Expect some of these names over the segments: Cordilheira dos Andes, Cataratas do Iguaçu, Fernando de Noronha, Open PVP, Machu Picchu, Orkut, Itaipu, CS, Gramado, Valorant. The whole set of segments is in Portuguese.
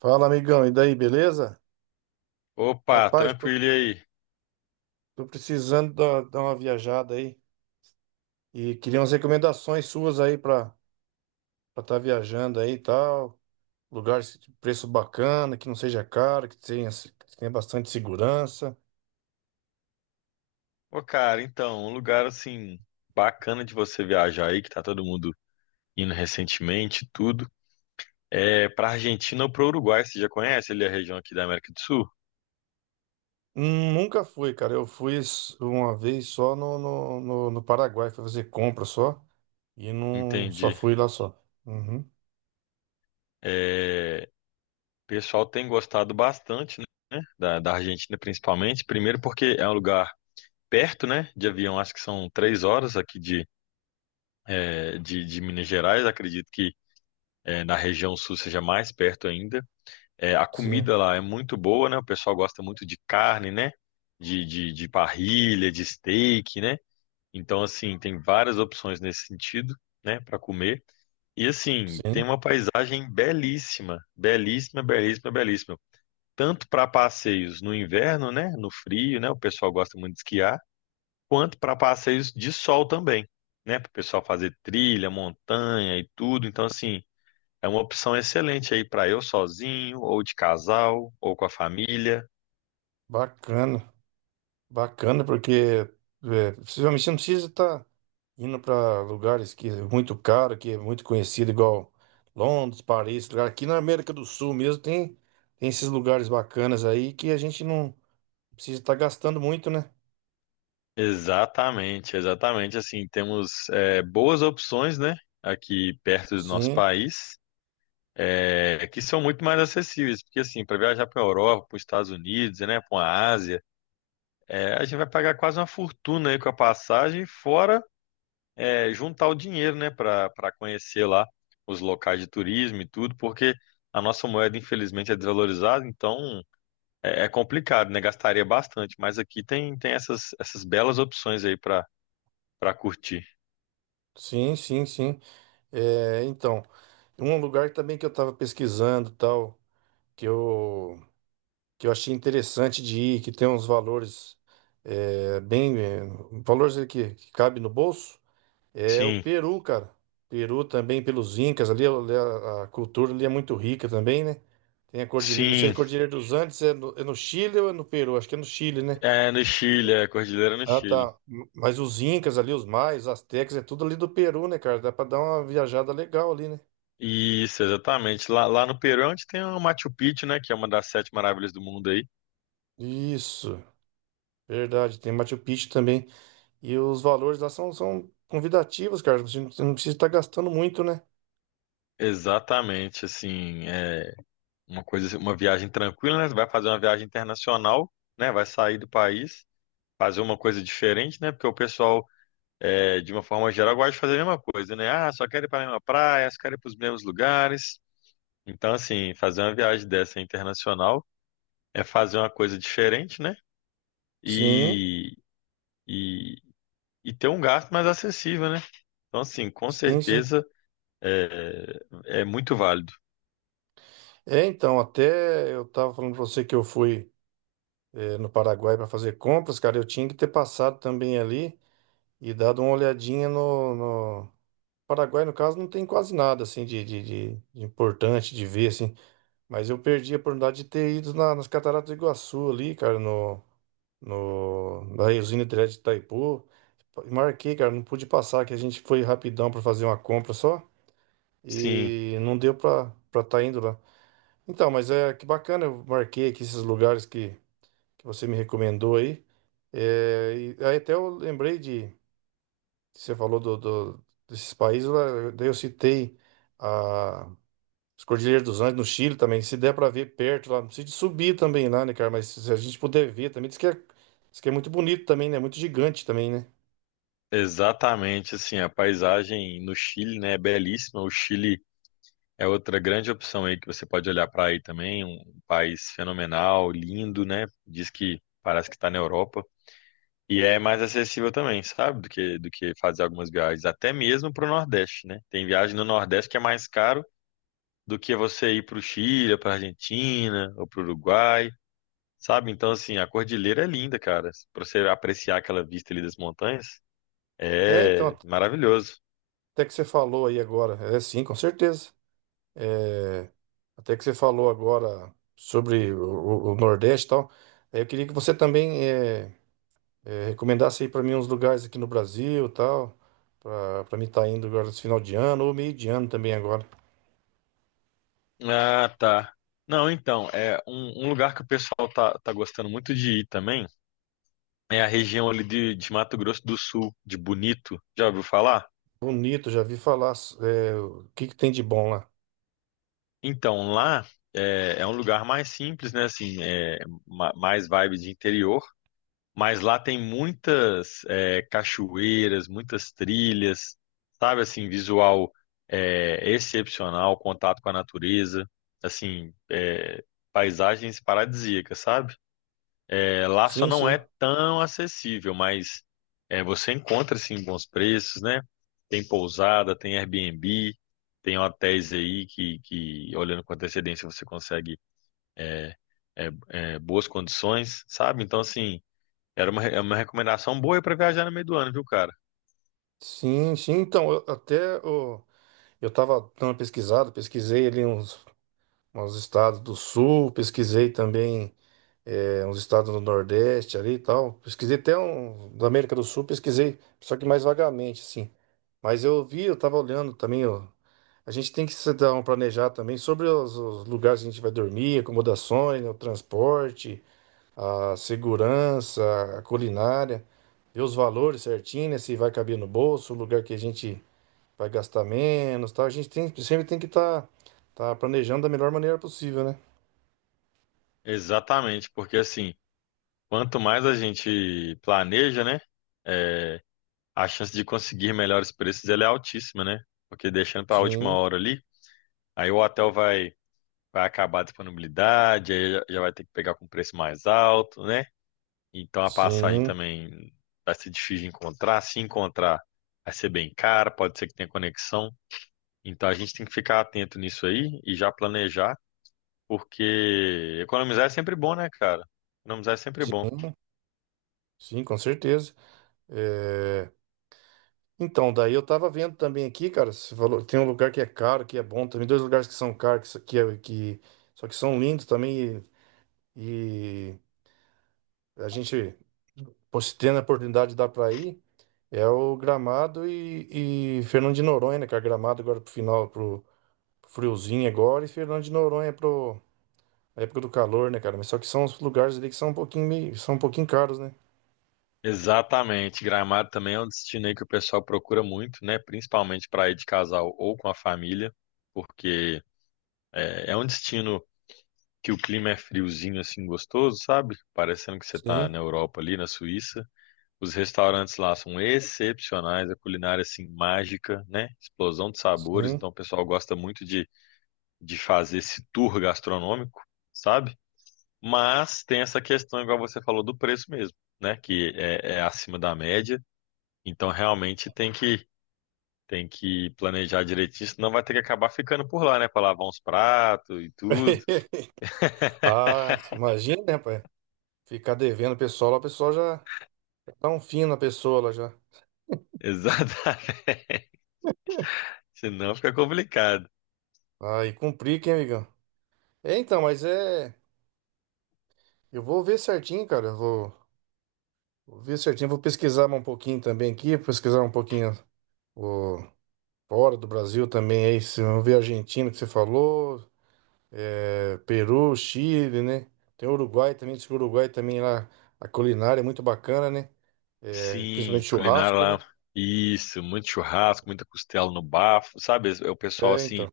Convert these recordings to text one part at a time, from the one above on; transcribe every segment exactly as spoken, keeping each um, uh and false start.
Fala, amigão, e daí, beleza? Opa, Rapaz, tô, tranquilo e aí? tô precisando da- dar uma viajada aí e queria umas recomendações suas aí pra estar viajando aí e tal. Lugar de preço bacana, que não seja caro, que tenha, se- que tenha bastante segurança. Ô, cara, então, um lugar assim bacana de você viajar aí, que tá todo mundo indo recentemente, e tudo. É pra Argentina ou pro Uruguai, você já conhece ali a região aqui da América do Sul? Hum, Nunca fui, cara. Eu fui s- uma vez só no, no, no, no Paraguai, fui fazer compra só e não só Entendi. fui lá só. Uhum, É, o pessoal tem gostado bastante, né? Da, da Argentina principalmente. Primeiro porque é um lugar perto, né? De avião, acho que são três horas aqui de, é, de, de Minas Gerais. Acredito que é, na região sul seja mais perto ainda. É, a sim, comida lá é muito boa, né? O pessoal gosta muito de carne, né? De, de, de parrilha, de steak, né? Então, assim, tem várias opções nesse sentido, né? Para comer. E, assim, tem sim, uma paisagem belíssima, belíssima, belíssima, belíssima. Tanto para passeios no inverno, né? No frio, né? O pessoal gosta muito de esquiar, quanto para passeios de sol também, né? Para o pessoal fazer trilha, montanha e tudo. Então, assim. É uma opção excelente aí para eu sozinho, ou de casal, ou com a família. bacana. Bacana, porque é, possivelmente você não precisa estar indo para lugares que é muito caro, que é muito conhecido, igual Londres, Paris, lugar. Aqui na América do Sul mesmo tem, tem esses lugares bacanas aí que a gente não precisa estar gastando muito, né? Exatamente, exatamente. Assim, temos é, boas opções, né, aqui perto do nosso Sim, país, é, que são muito mais acessíveis, porque assim, para viajar para a Europa, para os Estados Unidos, né, para a Ásia, é, a gente vai pagar quase uma fortuna aí com a passagem, fora é, juntar o dinheiro, né, para para conhecer lá os locais de turismo e tudo, porque a nossa moeda, infelizmente, é desvalorizada, então É, é complicado, né? Gastaria bastante, mas aqui tem, tem essas, essas belas opções aí para para curtir. sim, sim, sim. É, então, um lugar também que eu estava pesquisando, tal, que eu, que eu achei interessante de ir, que tem uns valores é, bem, é, valores aí que, que cabe no bolso. É o Sim, Peru, cara. Peru também, pelos Incas ali, ali a, a cultura ali é muito rica também, né? Tem a Cordilheira, não sei se sim, a Cordilheira dos Andes é no, é no Chile ou é no Peru? Acho que é no Chile, né? é no Chile, é Cordilheira no Ah, Chile. tá. Mas os Incas ali, os Maias, os Astecas, é tudo ali do Peru, né, cara? Dá pra dar uma viajada legal ali, né? Isso, exatamente. Lá, lá no Peru é onde tem o Machu Picchu, né? Que é uma das sete maravilhas do mundo aí. Isso, verdade. Tem Machu Picchu também. E os valores lá são, são convidativos, cara. Você não você não precisa estar gastando muito, né? Exatamente, assim, é uma coisa, uma viagem tranquila, né? Você vai fazer uma viagem internacional, né? Vai sair do país, fazer uma coisa diferente, né? Porque o pessoal, é, de uma forma geral, gosta de fazer a mesma coisa, né? Ah, só quero ir para a mesma praia, só quero ir para os mesmos lugares. Então, assim, fazer uma viagem dessa internacional é fazer uma coisa diferente, né? Sim, E, e, e ter um gasto mais acessível, né? Então, assim, com sim, sim. certeza é, é muito válido. É, então, até eu tava falando pra você que eu fui. Eh, no Paraguai para fazer compras, cara, eu tinha que ter passado também ali e dado uma olhadinha no, no... Paraguai, no caso, não tem quase nada assim de, de, de- de importante de ver, assim. Mas eu perdi a oportunidade de ter ido na- nas Cataratas do Iguaçu ali, cara, no, no, na usina hidrelétrica de Itaipu. Marquei, cara, não pude passar, que a gente foi rapidão para fazer uma compra só Sim, e não deu para para estar indo lá. Então, mas é que bacana, eu marquei aqui esses lugares que que você me recomendou aí. É, e aí até eu lembrei de, você falou do, do- desses países, lá, daí eu citei a, as Cordilheiras dos Andes no Chile também, se der para ver perto lá, não precisa de subir também lá, né, cara, mas se a gente puder ver também, diz que é, diz que é muito bonito também, né, muito gigante também, né. exatamente. Assim, a paisagem no Chile, né, é belíssima. O Chile é outra grande opção aí que você pode olhar para aí também. Um país fenomenal, lindo, né? Diz que parece que está na Europa. E é mais acessível também, sabe? Do que, do que fazer algumas viagens, até mesmo para o Nordeste, né? Tem viagem no Nordeste que é mais caro do que você ir para o Chile, para Argentina ou para o Uruguai, sabe? Então, assim, a cordilheira é linda, cara. Para você apreciar aquela vista ali das montanhas, É, é então, maravilhoso. até que você falou aí agora, é sim, com certeza. É, até que você falou agora sobre o, o- o Nordeste e tal, é, eu queria que você também... é, é, recomendasse aí pra mim uns lugares aqui no Brasil, e tal, pra para mim estar indo agora nesse final de ano ou meio de ano também agora. Ah, tá. Não, então, é um, um lugar que o pessoal tá, tá gostando muito de ir também é a região ali de, de Mato Grosso do Sul, de Bonito. Já ouviu falar? Bonito, já vi falar, é, o que que tem de bom lá? Então, lá é, é um lugar mais simples, né? Assim, é, ma- mais vibe de interior, mas lá tem muitas é, cachoeiras, muitas trilhas, sabe? Assim, visual é, excepcional, contato com a natureza, assim, é, paisagens paradisíacas, sabe? É, lá só Sim, não sim. é tão acessível, mas é, você encontra assim bons preços, né? Tem pousada, tem Airbnb, tem hotéis aí que, que olhando com antecedência você consegue é, é, é, boas condições, sabe? Então, assim, era uma, re- é uma recomendação boa para viajar no meio do ano, viu, cara? Sim, sim. Então, eu, até o- eu estava dando uma pesquisada, pesquisei ali uns, uns estados do sul, pesquisei também é, uns estados do Nordeste ali e tal. Pesquisei até um da América do Sul, pesquisei, só que mais vagamente, assim. Mas eu vi, eu tava olhando também, ó. A gente tem que se dar um planejar também sobre os, os lugares que a gente vai dormir, acomodações, né, o transporte, a segurança, a culinária, ver os valores certinho, né, se vai caber no bolso, o lugar que a gente vai gastar menos, tal. A gente tem, sempre tem que estar tá, tá planejando da melhor maneira possível, né? Exatamente, porque assim, quanto mais a gente planeja, né? é, a chance de conseguir melhores preços ela é altíssima, né? Porque deixando para a última Sim, hora ali, aí o hotel vai vai acabar a disponibilidade, aí já já vai ter que pegar com preço mais alto, né? Então a passagem sim. também vai ser difícil de encontrar. Se encontrar, vai ser bem cara, pode ser que tenha conexão. Então a gente tem que ficar atento nisso aí e já planejar, porque economizar é sempre bom, né, cara? Economizar é sempre bom. Sim. Sim, com certeza. É, então, daí eu tava vendo também aqui, cara, você falou, tem um lugar que é caro, que é bom também, dois lugares que são caros, que, só- que, é- que- só que são lindos também, e, e a gente, pô, se tendo a oportunidade de dar pra ir, é o Gramado e, e Fernando de Noronha, né cara, Gramado agora pro final, pro, pro friozinho agora, e Fernando de Noronha pro a época do calor, né, cara? Mas só que são os lugares ali que são um pouquinho meio, são um pouquinho caros, né? Exatamente. Gramado também é um destino aí que o pessoal procura muito, né? Principalmente para ir de casal ou com a família, porque é, é um destino que o clima é friozinho assim gostoso, sabe? Parecendo que você tá Sim, na Europa ali, na Suíça. Os restaurantes lá são excepcionais, a culinária assim mágica, né? Explosão de sabores, sim. então o pessoal gosta muito de, de fazer esse tour gastronômico, sabe? Mas tem essa questão, igual você falou, do preço mesmo, né? Que é, é acima da média, então realmente tem que tem que planejar direitinho, senão vai ter que acabar ficando por lá, né? Pra lavar uns pratos e tudo. Ah, imagina, né, pai? Ficar devendo o pessoal, lá, o pessoal já dá um fim na pessoa lá já. Exatamente. Senão fica complicado. Aí cumprir, hein, amigão? É, então, mas é. Eu vou ver certinho, cara. eu Vou, vou ver certinho. Vou pesquisar um pouquinho também aqui, pesquisar um pouquinho o, fora do Brasil também. Aí, se eu ver a Argentina que você falou, é, Peru, Chile, né? Tem o Uruguai também. Diz que o Uruguai também lá, a culinária é muito bacana, né? É, Sim, principalmente culinária churrasco, lá. né? Isso, muito churrasco, muita costela no bafo, sabe? É o pessoal É, assim então.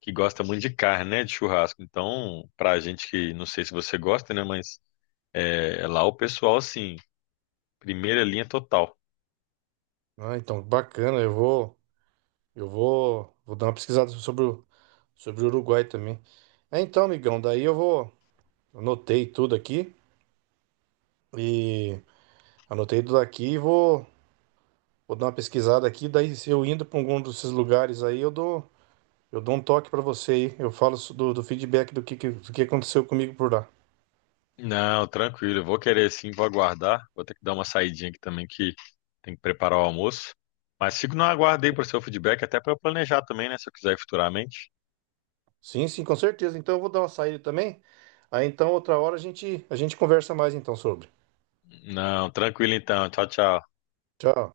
que gosta muito de carne, né? De churrasco. Então, pra gente que não sei se você gosta, né? Mas é, lá o pessoal assim, primeira linha total. Ah, então, bacana. Eu vou, eu vou, vou dar uma pesquisada sobre o sobre o Uruguai também. É, então, amigão, daí eu vou. Anotei tudo aqui e anotei tudo aqui e vou, vou dar uma pesquisada aqui. Daí, se eu indo para algum desses lugares aí, eu dou, eu dou um toque para você aí. Eu falo so- do, do feedback do que, que- do que aconteceu comigo por lá. Não, tranquilo, eu vou querer sim, vou aguardar. Vou ter que dar uma saidinha aqui também que tem que preparar o almoço. Mas fico no aguardo aí pro seu feedback, até pra eu planejar também, né? Se eu quiser ir futuramente. Sim, sim, com certeza. Então, eu vou dar uma saída também. Aí, então, outra hora a gente, a gente conversa mais então sobre. Não, tranquilo então. Tchau, tchau. Tchau.